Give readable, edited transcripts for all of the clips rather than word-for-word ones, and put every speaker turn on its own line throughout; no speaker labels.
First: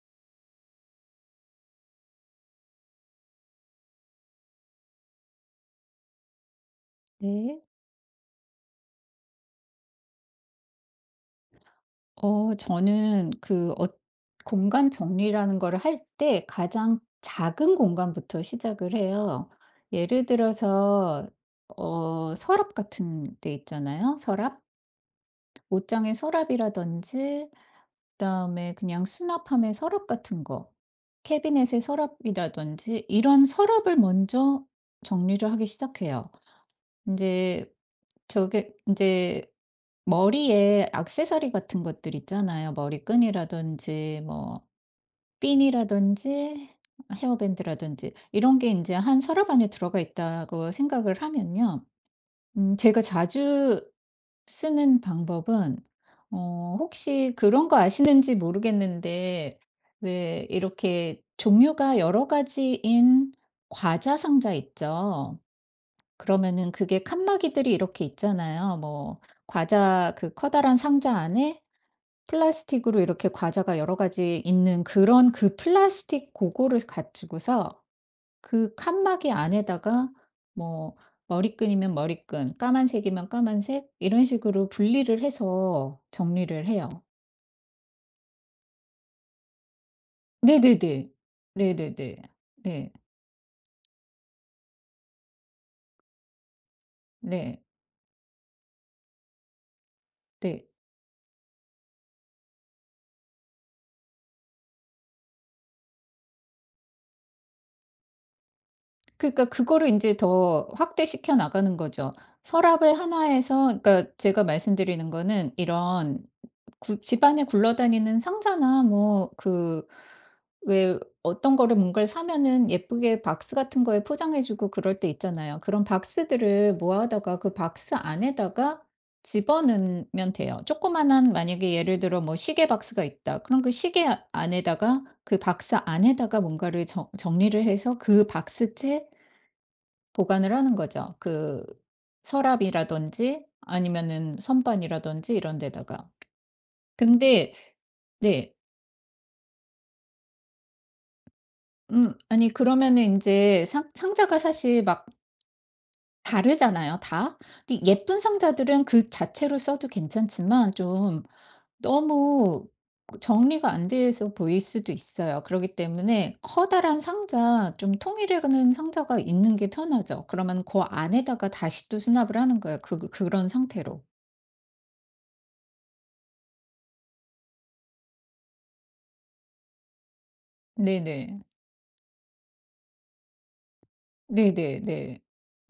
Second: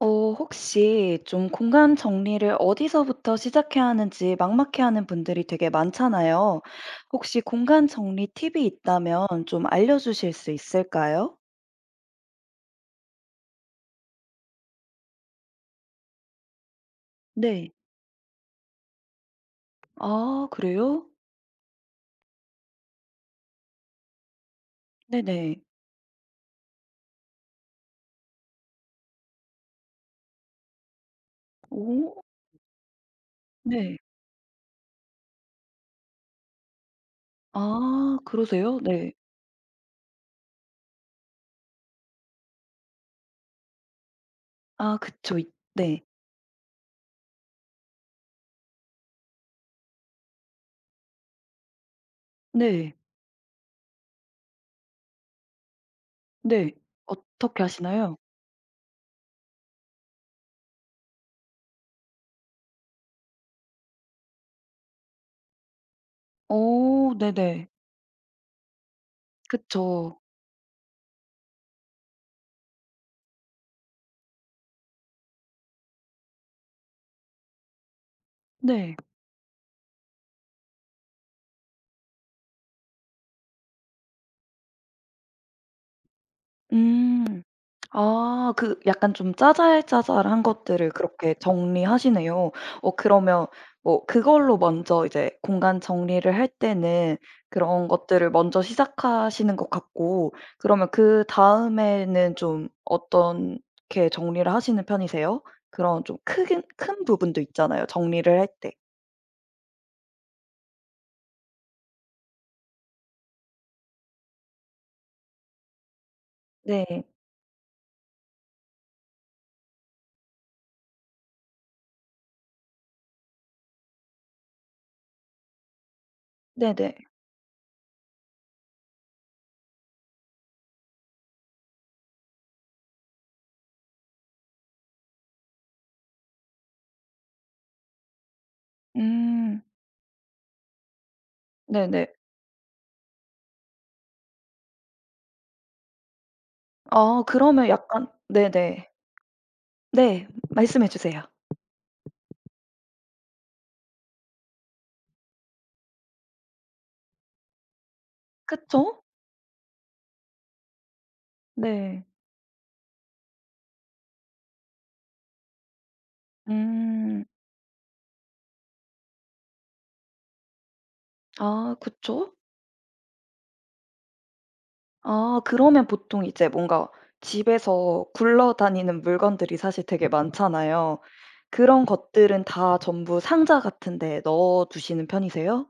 혹시 좀 공간 정리를 어디서부터 시작해야 하는지 막막해하는 분들이 되게 많잖아요. 혹시
네.
공간 정리 팁이 있다면 좀 알려주실 수 있을까요?
저는 공간 정리라는 거를 할 때 가장
네.
작은 공간부터 시작을 해요. 예를
아 그래요?
들어서 서랍 같은 데 있잖아요. 서랍?
네네.
옷장의 서랍이라든지 그다음에 그냥 수납함의 서랍 같은 거, 캐비넷의
오
서랍이라든지 이런 서랍을
네.
먼저 정리를 하기 시작해요. 이제
아
저게
그러세요?
이
네.
제 머리에 액세서리 같은 것들 있잖아요. 머리끈이라든지,
아 그쵸. 있 네.
핀이라든지 헤어밴드라든지 이런 게 이제 한 서랍 안에 들어가 있다고 생각을 하면요.
네.
제가 자주 쓰는 방법은,
네.
혹시
어떻게
그런 거
하시나요?
아시는지 모르겠는데 왜 이렇게 종류가 여러 가지인 과자 상자 있죠. 그러면은 그게
오 네네.
칸막이들이 이렇게 있잖아요.
그쵸.
과자 그 커다란 상자 안에 플라스틱으로 이렇게 과자가 여러 가지 있는 그런 그 플라스틱 고거를 가지고서 그
네.
칸막이 안에다가 뭐 머리끈이면 머리끈, 까만색이면 까만색 이런 식으로 분리를 해서 정리를 해요.
음. 아 그 약간 좀 짜잘짜잘한 것들을
네네네.
그렇게
네네네.
정리하시네요.
네.
그러면 뭐 그걸로 먼저 이제 공간 정리를 할 때는
네.
그런 것들을 먼저 시작하시는 것 같고
네.
그러면 그다음에는 좀 어떻게 정리를 하시는 편이세요? 그런 좀 크긴 큰 부분도 있잖아요, 정리를 할 때.
그러니까 그거를 인제 더 확대시켜 나가는 거죠. 서랍을 하나 해서, 그러니까 제가 말씀드리는 거는 이런 구
네.
집안에 굴러다니는 상자나 뭐 그 왜 어떤 거를 뭔가를 사면은 예쁘게 박스 같은 거에 포장해 주고 그럴 때 있잖아요. 그런 박스들을
네네.
모아다가 그 박스 안에다가 집어넣으면 돼요. 조그마한, 만약에 예를 들어 뭐 시계 박스가 있다. 그럼 그 시계 안에다가 그 박스 안에다가 뭔가를 정 정리를 해서 그 박스째
음.
보관을 하는 거죠. 그
네네.
서랍이라든지 아니면은 선반이라든지 이런 데다가.
아
근데
그러면 약간
네.
네네. 네. 말씀해 주세요.
아니 그러면은 인제 상 상자가 사실 막 다르잖아요 다. 근데 예쁜 상자들은
그쵸?
그 자체로 써도 괜찮지만 좀
네.
너무 그 정리가 안 돼서 보일 수도 있어요. 그러기 때문에 커다란
음.
상자, 좀 통일하는 상자가 있는 게 편하죠. 그러면 고 안에다가
아
다시 또
그쵸.
수납을 하는 거예요, 그 그런 상태로.
아 그러면 보통 이제 뭔가 집에서 굴러다니는 물건들이 사실 되게 많잖아요.
네네.
그런 것들은 다 전부 상자 같은 데 넣어 두시는
네네네.
편이세요?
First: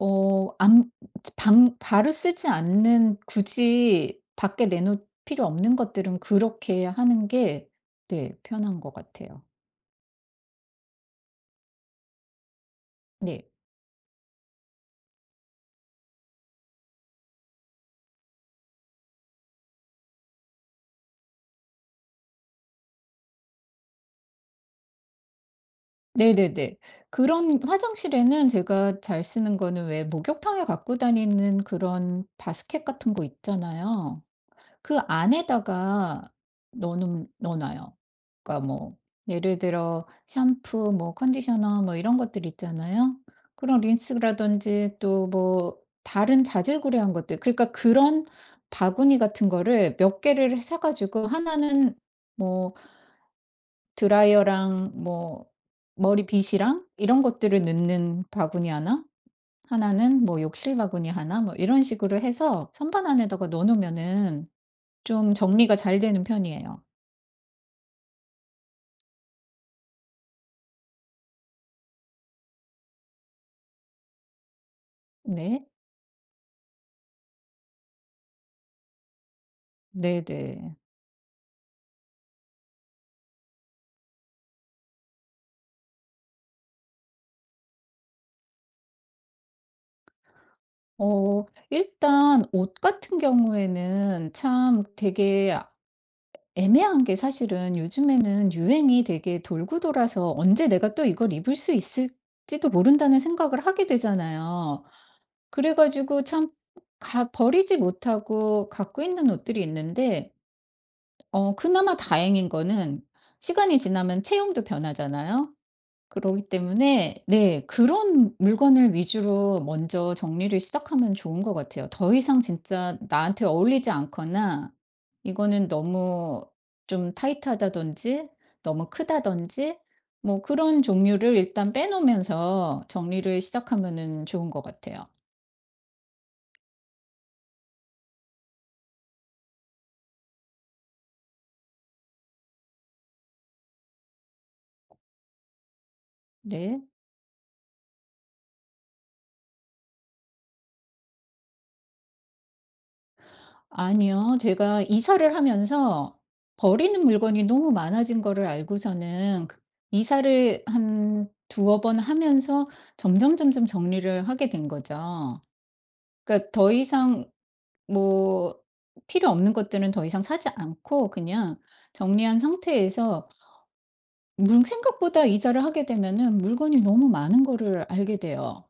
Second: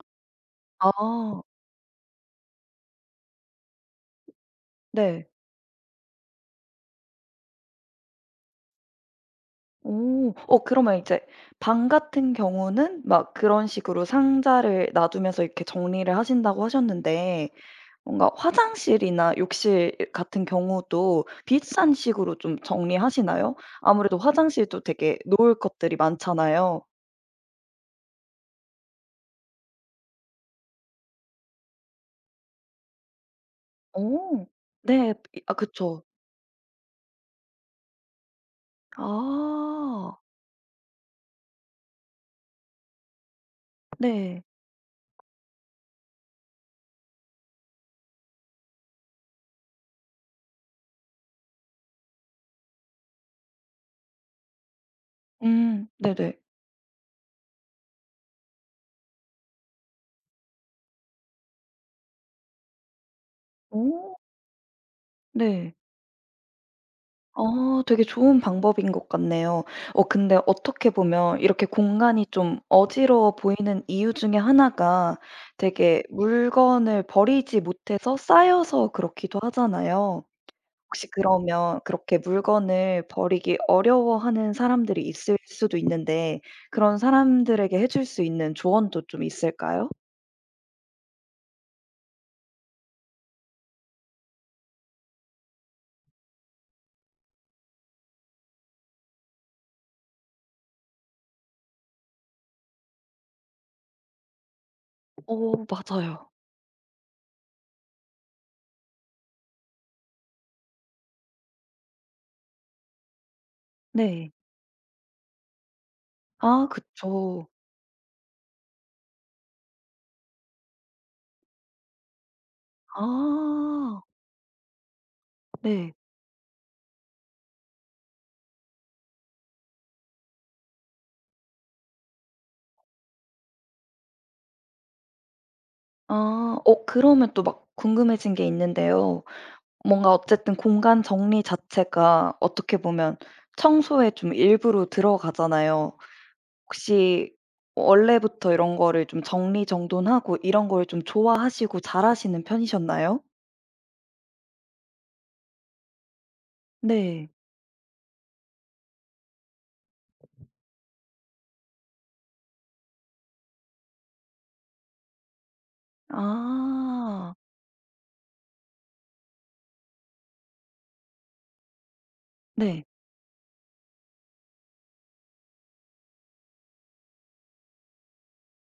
어 안
아
방 바로 쓰지 않는, 굳이 밖에 내놓을
네.
필요 없는 것들은 그렇게 하는 게 네 편한 것 같아요.
오. 그러면 이제 방 같은 경우는 막
네.
그런 식으로 상자를 놔 두면서 이렇게 정리를 하신다고 하셨는데 뭔가 화장실이나 욕실 같은 경우도 비슷한 식으로 좀 정리하시나요? 아무래도 화장실도 되게 놓을 것들이
네네네.
많잖아요.
그런 화장실에는 제가 잘 쓰는 거는 왜 목욕탕에 갖고 다니는 그런 바스켓 같은 거 있잖아요.
어.
그
네. 이 아 그쵸.
안에다가 넣어 넣어 놔요. 그러니까 뭐 예를 들어
아.
샴푸 뭐 컨디셔너 뭐 이런 것들 있잖아요. 그런
네.
린스라든지 또 뭐 다른 자질구레한 것들, 그러니까 그런 바구니 같은 거를 몇 개를 사 가지고, 하나는 뭐 드라이어랑 뭐
음. 네네.
머리빗이랑 이런 것들을 넣는 바구니 하나, 하나는 뭐 욕실 바구니 하나, 뭐 이런 식으로 해서 선반 안에다가 넣어
어.
놓으면은 좀
네.
정리가 잘 되는 편이에요.
아 되게 좋은 방법인 것 같네요. 근데 어떻게 보면 이렇게 공간이 좀 어지러워 보이는 이유 중에 하나가
네.
되게 물건을 버리지 못해서 쌓여서 그렇기도 하잖아요.
네네.
혹시 그러면 그렇게 물건을 버리기 어려워하는 사람들이 있을 수도 있는데 그런 사람들에게 해줄 수 있는 조언도 좀 있을까요?
일단 옷 같은 경우에는 참 되게 애매한 게, 사실은 요즘에는 유행이 되게 돌고 돌아서 '언제 내가 또 이걸 입을 수 있을지도 모른다.'는 생각을 하게 되잖아요.
어
그래 가지고
맞아요.
참 가 버리지 못하고 갖고 있는 옷들이 있는데, 그나마 다행인 거는 시간이 지나면
네.
체형도 변하잖아요. 그러기
아
때문에
그쵸.
네 그런 물건을 위주로 먼저 정리를 시작하면 좋은 것 같아요. 더 이상 진짜 나한테 어울리지
아
않거나 이거는
네.
너무 좀 타이트하다든지 너무 크다든지 뭐 그런 종류를 일단 빼 놓으면서 정리를 시작하면은 좋은 것 같아요.
아 그러면 또 막 궁금해진 게 있는데요. 뭔가 어쨌든 공간 정리 자체가 어떻게 보면 청소에 좀 일부로 들어가잖아요.
네.
혹시 원래부터 이런 거를 좀 정리정돈하고 이런 걸 좀 좋아하시고 잘하시는 편이셨나요?
아니요. 제가 이사를 하면서 버리는
네.
물건이 너무 많아진 거를 알고서는, 그 이사를 한 두어 번 하면서 점점점점 정리를 하게 된 거죠. 그러니까 더 이상
아.
뭐 필요 없는 것들은 더 이상 사지 않고 그냥 정리한
네.
상태에서. 물 생각보다 이사를 하게 되면은 물건이 너무 많은 거를 알게 돼요.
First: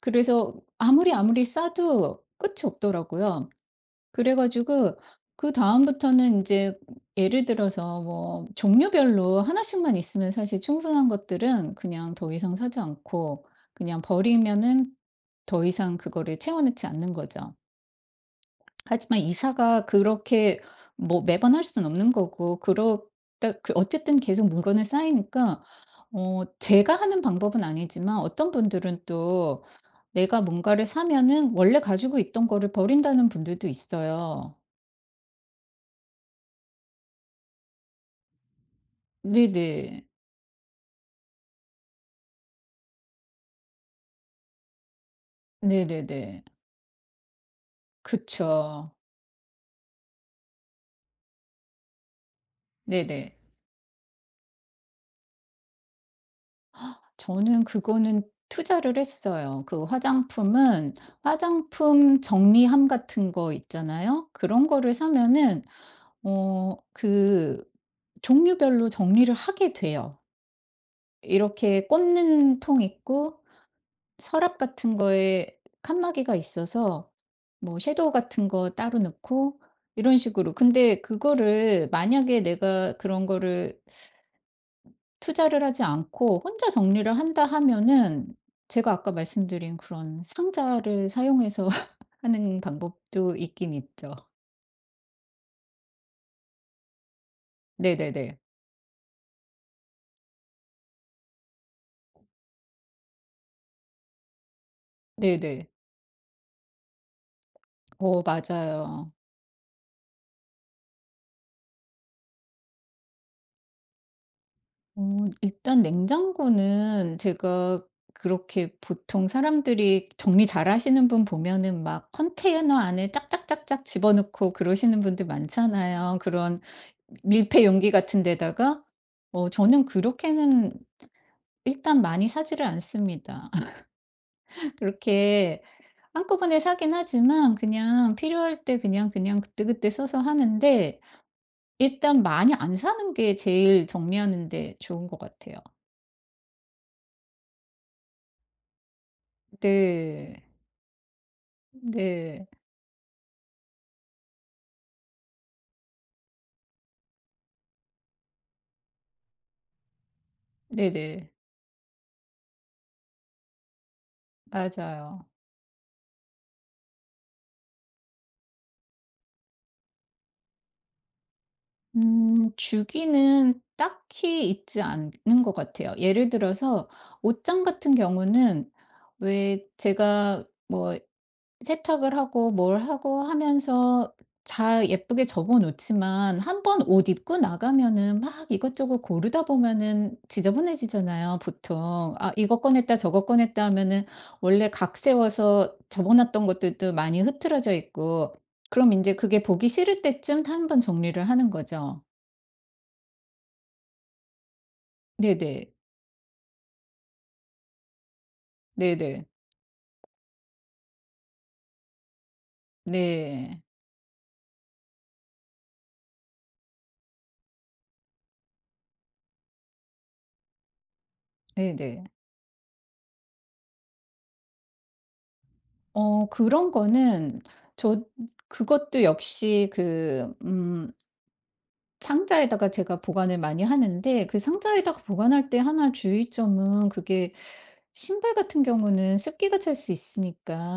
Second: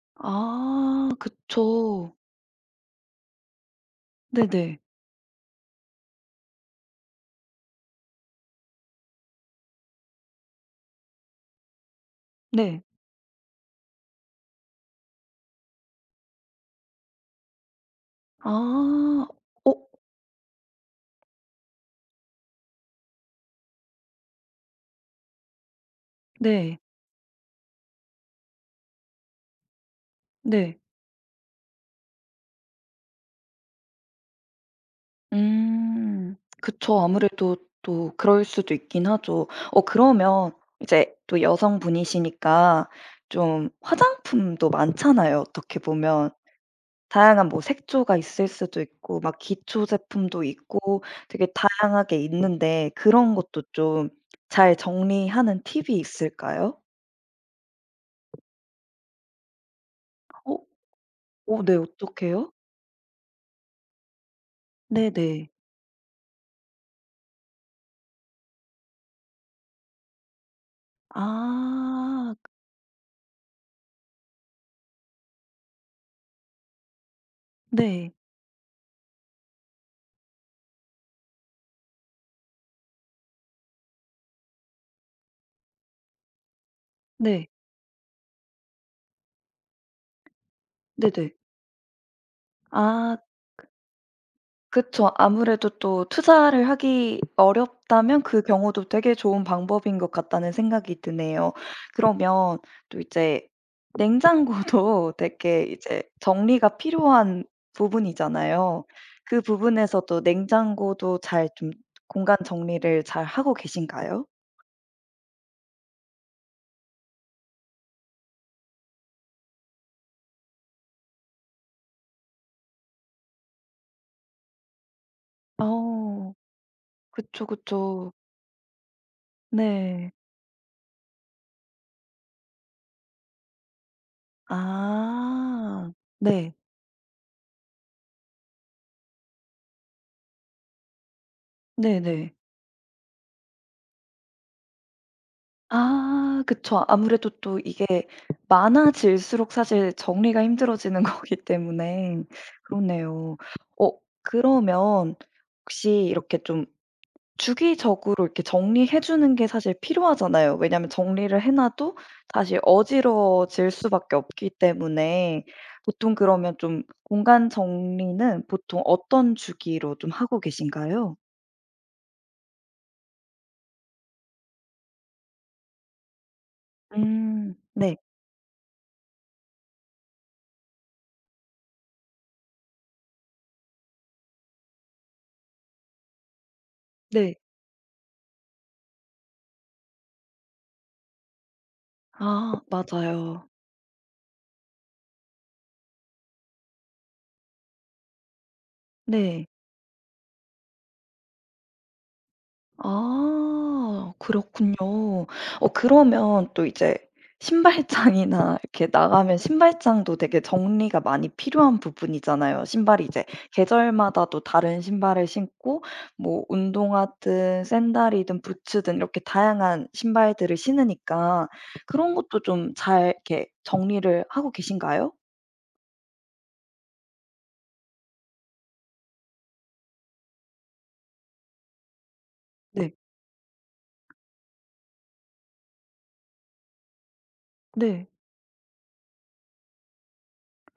그래서
아
아무리
그쵸.
싸도 끝이 없더라고요. 그래
네네.
가지고 그다음부터는 이제 예를 들어서 뭐 종류별로 하나씩만 있으면 사실 충분한 것들은 그냥 더 이상 사지
네.
않고, 그냥 버리면은 더 이상 그거를 채워 넣지 않는 거죠.
아.
하지만
어
이사가 그렇게 뭐 매번 할 수는 없는 거고, 그렇다 그 어쨌든 계속 물건을 쌓이니까
네.
제가 하는 방법은 아니지만 어떤 분들은 또 내가
네.
뭔가를 사면은 원래 가지고 있던 거를 버린다는 분들도 있어요.
음. 그쵸. 아무래도 또 그럴 수도 있긴 하죠.
네네.
그러면 이제 또 여성분이시니까 좀 화장품도 많잖아요, 어떻게 보면.
네네네.
다양한 뭐 색조가 있을 수도
그쵸.
있고 막 기초 제품도 있고 되게 다양하게 있는데 그런
네네.
것도 좀 잘 정리하는 팁이 있을까요?
저는 그거는 투자를 했어요. 그
어?
화장품은
어 네.
화장품
어떡해요?
정리함 같은 거 있잖아요. 그런 거를
네네.
사면은 그 종류별로 정리를 하게 돼요. 이렇게
아.
꽂는 통 있고, 서랍 같은 거에 칸막이가 있어서 뭐
네.
섀도우 같은 거 따로 넣고 이런 식으로. 근데 그거를 만약에 내가 그런 거를 투자를 하지 않고 혼자 정리를 한다
네.
하면은, 제가 아까 말씀드린 그런 상자를
네네.
사용해서 하는
아.
방법도 있긴 있죠.
그쵸. 아무래도 또 투자를 하기 어렵다면
네네네.
그 경우도 되게 좋은 방법인 것 같다는 생각이 드네요. 그러면 또 이제 냉장고도 되게
네네.
이제 정리가 필요한
어
부분이잖아요.
맞아요.
그 부분에서도 냉장고도 잘 좀 공간 정리를 잘 하고 계신가요?
어 일단 냉장고는 제가, 그렇게 보통 사람들이 정리 잘하시는 분 보면은 막 컨테이너 안에 짝짝짝짝 집어넣고 그러시는 분들 많잖아요.
어.
그런
그쵸,
밀폐 용기
그쵸.
같은 데다가. 어 저는
네.
그렇게는 일단 많이 사지를 않습니다. 그렇게
아. 네.
한꺼번에 사긴 하지만 그냥 필요할 때 그냥 그때그때 써서 하는데 일단
네네.
많이 안 사는 게 제일 정리하는 데 좋은 것 같아요.
아 그쵸. 아무래도 또 이게 많아질수록 사실
네.
정리가 힘들어지는 거기 때문에
네.
그렇네요. 어 그러면 혹시 이렇게 좀 주기적으로 이렇게 정리해 주는 게 사실 필요하잖아요. 왜냐하면
네네.
정리를 해 놔도 다시 어지러워질 수밖에 없기
맞아요.
때문에 보통 그러면 좀 공간 정리는 보통 어떤 주기로 좀 하고 계신가요?
주기는 딱히 있지 않는 것 같아요. 예를 들어서
음.
옷장 같은
네.
경우는 왜 제가 뭐 세탁을 하고 뭘 하고 하면서 다 예쁘게 접어 놓지만 한번 옷
네.
입고 나가면은 막 이것저것 고르다 보면은 지저분해지잖아요 보통. 아
아
이거 꺼냈다 저거
맞아요.
꺼냈다 하면은 원래 각 세워서 접어 놨던 것들도 많이 흐트러져 있고, 그럼 이제 그게
네.
보기 싫을 때쯤 한번 정리를 하는 거죠.
아 그렇군요.
네네.
그러면 또 이제 신발장이나 이렇게
네네.
나가면 신발장도 되게 정리가 많이 필요한 부분이잖아요. 신발이 이제
네.
계절마다 또 다른 신발을 신고 뭐 운동화든 샌들이든 부츠든 이렇게 다양한 신발들을 신으니까
네네.
그런 것도 좀 잘 이렇게 정리를 하고 계신가요?
그런 거는 저, 그것도 역시 그상자에다가
네.
제가 보관을 많이 하는데, 그 상자에다가 보관할 때 하나 주의점은 그게
네.
신발 같은 경우는 습기가 찰 수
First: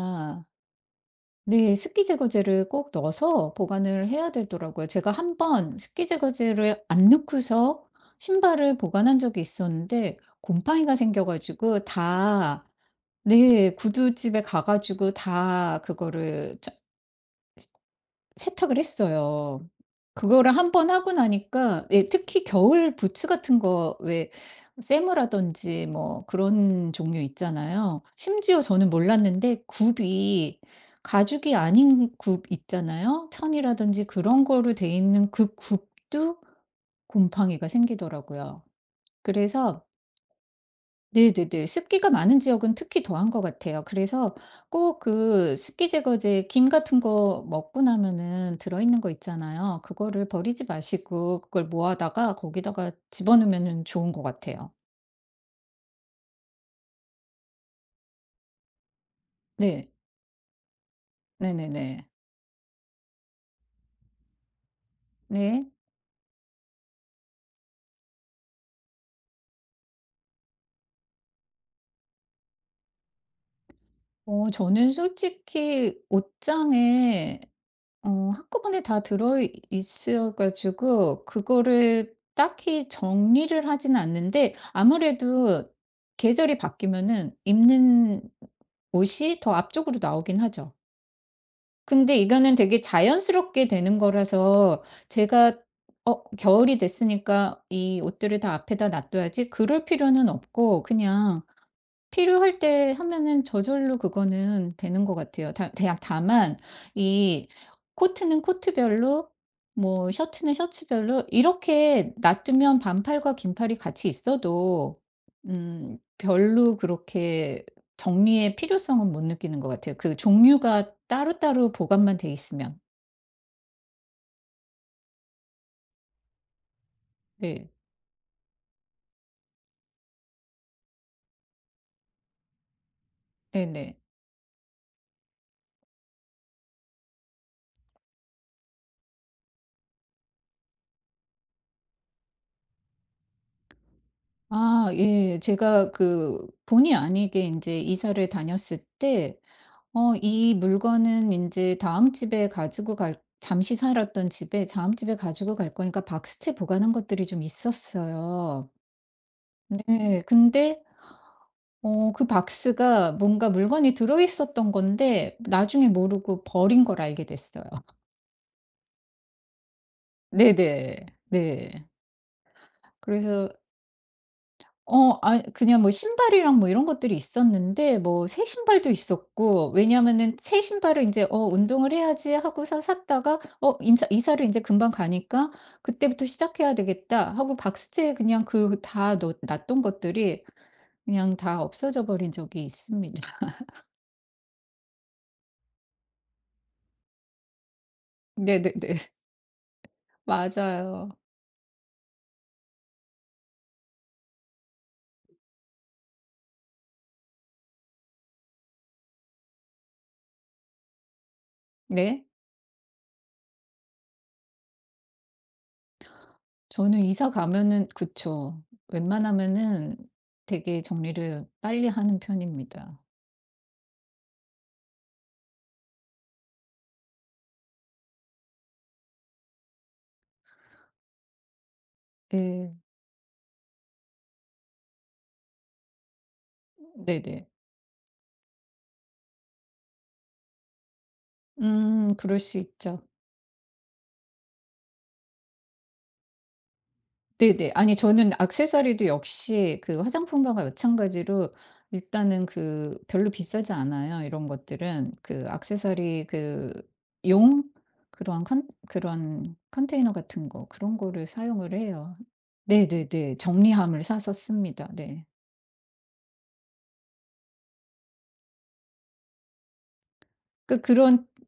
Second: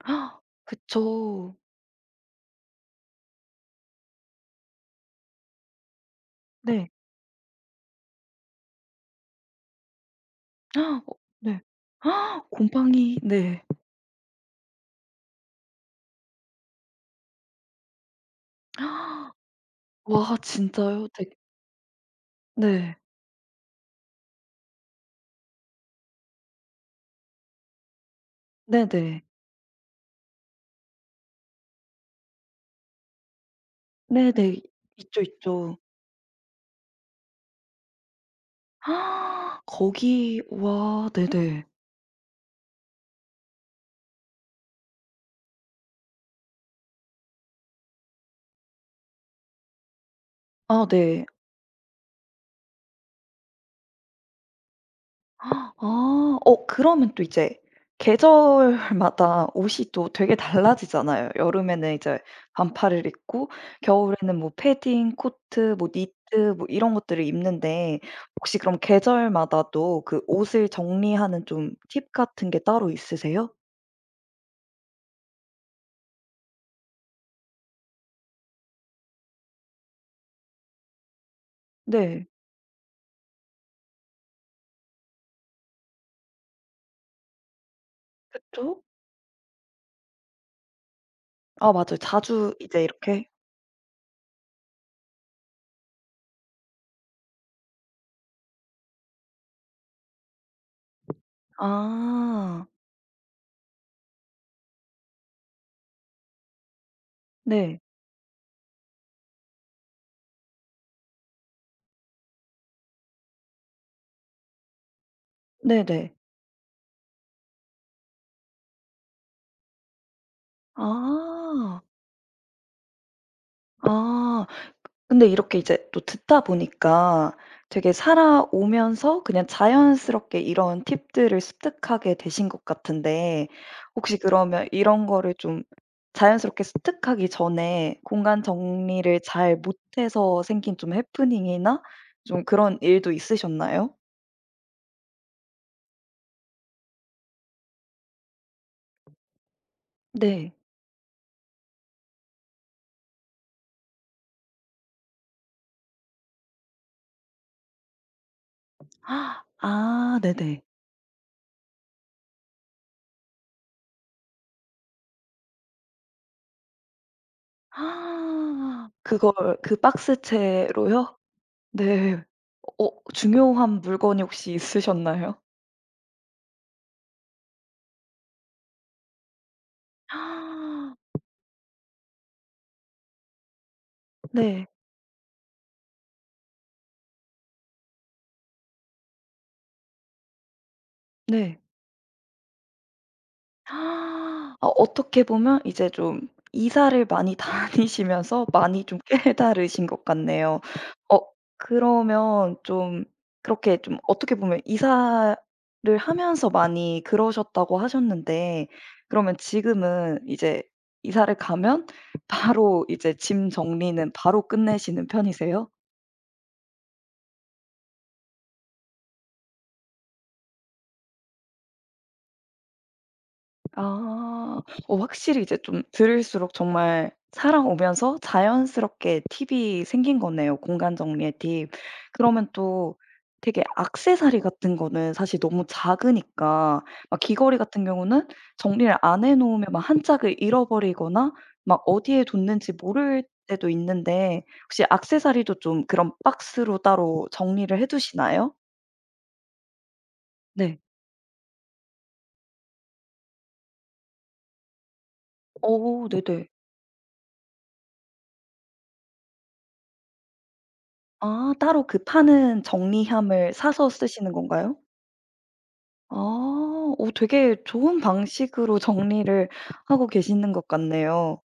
헉, 그쵸.
네, 습기 제거제를 꼭 넣어서 보관을 해야 되더라고요. 제가 한번 습기 제거제를
네.
안 넣고서 신발을 보관한 적이 있었는데 곰팡이가
헉, 어 네.
생겨가지고
헉,
다
곰팡이 네.
네, 구두집에 가가지고 다 그거를 세탁을 했어요.
와
그거를 한번
진짜요?
하고
되게
나니까 예 특히 겨울
네.
부츠 같은 거 왜 세무라든지 뭐 그런 종류 있잖아요. 심지어 저는
네네.
몰랐는데 굽이 가죽이 아닌 굽 있잖아요. 천이라든지 그런
네네.
거로 돼
있죠,
있는 그
있죠.
굽도 곰팡이가 생기더라고요. 그래서
거기 와 네네.
네네네. 습기가 많은 지역은 특히 더한 것 같아요. 그래서 꼭 그 습기 제거제, 김 같은 거 먹고 나면은 들어있는 거 있잖아요. 그거를 버리지
아 네.
마시고 그걸 모아다가 거기다가 집어넣으면은 좋은 것 같아요.
아 그러면 또 이제 계절마다 옷이
네.
또 되게 달라지잖아요. 여름에는
네네네.
이제 반팔을 입고 겨울에는 뭐 패딩,
네.
코트, 뭐 니트 뭐 이런 것들을 입는데 혹시 그럼 계절마다 도 그 옷을 정리하는 좀 팁 같은 게 따로 있으세요?
저는 솔직히 옷장에 한꺼번에 다 들어 있어 가지고 그거를
네.
딱히 정리를 하진 않는데 아무래도 계절이 바뀌면은 입는
그쵸?
옷이 더 앞쪽으로 나오긴 하죠.
아 맞아요.
근데
자주
이거는 되게
이제 이렇게
자연스럽게 되는 거라서 제가 '어 겨울이 됐으니까 이 옷들을 다 앞에다 놔둬야지.' 그럴 필요는 없고 그냥 필요할
아
때 하면은 저절로 그거는 되는 것 같아요. 다 대 다만 이
네.
코트는 코트별로, 뭐 셔츠는 셔츠별로 이렇게 놔두면 반팔과 긴팔이 같이 있어도
네네.
별로 그렇게 정리의 필요성은 못 느끼는 것 같아요. 그 종류가 따로따로
아.
보관만 돼 있으면.
아. 근데 이렇게 이제 또 듣다 보니까
네.
되게 살아오면서 그냥 자연스럽게 이런 팁들을 습득하게 되신 것 같은데
네네.
혹시 그러면 이런 거를 좀 자연스럽게 습득하기 전에 공간 정리를 잘 못해서 생긴 좀 해프닝이나 좀 그런 일도 있으셨나요?
아 예. 제가 그 본의 아니게 인제 이사를 다녔을 때
네.
이 물건은 인제 다음 집에 가지고 갈, 잠시 살았던 집에 다음 집에 가지고 갈 거니까 박스째 보관한 것들이 좀 있었어요.
아
네.
네네.
근데 그 박스가 뭔가 물건이 들어 있었던 건데 나중에 모르고 버린 걸 알게 됐어요.
아. 그걸 그
네네.
박스채로요?
네.
네. 어
그래서
중요한 물건이 혹시 있으셨나요?
아 그냥 뭐 신발이랑 뭐 이런 것들이 있었는데, 뭐 새 신발도 있었고, 왜냐하면은 새 신발을 이제 '어 운동을 해야지.' 하고서 샀다가 어 인사 이사를 이제
네.
금방 가니까 '그때부터 시작해야 되겠다.' 하고 박스째에 그냥 그 다 놨던 것들이 그냥
네.
다 없어져 버린 적이 있습니다.
아 어떻게 보면 이제 좀 이사를 많이 다니시면서 많이
네네네.
좀 깨달으신 것 같네요.
맞아요.
어 그러면 좀 그렇게 좀 어떻게 보면 이사를 하면서 많이 그러셨다고 하셨는데 그러면 지금은 이제 이사를 가면
네.
바로 이제 짐 정리는 바로 끝내시는 편이세요?
저는 이사 가면은 그쵸. 웬만하면은 되게 정리를 빨리 하는 편입니다.
아. 어 확실히 이제 좀 들을수록 정말 살아오면서 자연스럽게 팁이 생긴 거네요, 공간 정리의 팁. 그러면
예.
또 되게 액세서리 같은 거는 사실 너무 작으니까
네
막
네네.
귀걸이 같은 경우는 정리를 안 해 놓으면 막 한 짝을 잃어버리거나 막 어디에
그럴 수
뒀는지
있죠.
모를 때도 있는데 혹시 액세서리도 좀 그런 박스로 따로
네네.
정리를 해
아니 저는
두시나요?
액세서리도 역시 그 화장품과
네.
마찬가지로 일단은 그 별로 비싸지 않아요, 이런 것들은. 그
오
액세서리
네네.
그 용 그런 컨 그런 컨테이너 같은 거 그런 거를
아
사용을
따로 그
해요.
파는
네네네.
정리함을 사서
정리함을
쓰시는
사서
건가요?
씁니다. 네.
아. 오 되게 좋은 방식으로 정리를 하고 계시는 것
그 그런
같네요.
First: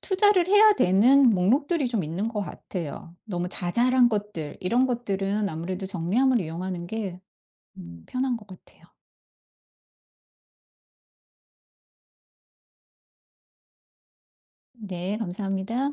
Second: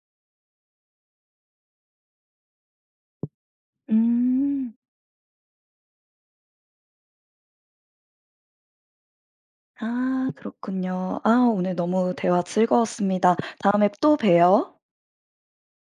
투자를 해야 되는 목록들이 좀 있는 것 같아요. 너무 자잘한 것들
음.
이런 것들은 아무래도 정리함을 이용하는 게 편한 것 같아요.
아 그렇군요. 아 오늘 너무 대화 즐거웠습니다. 다음에 또 봬요.
네, 감사합니다.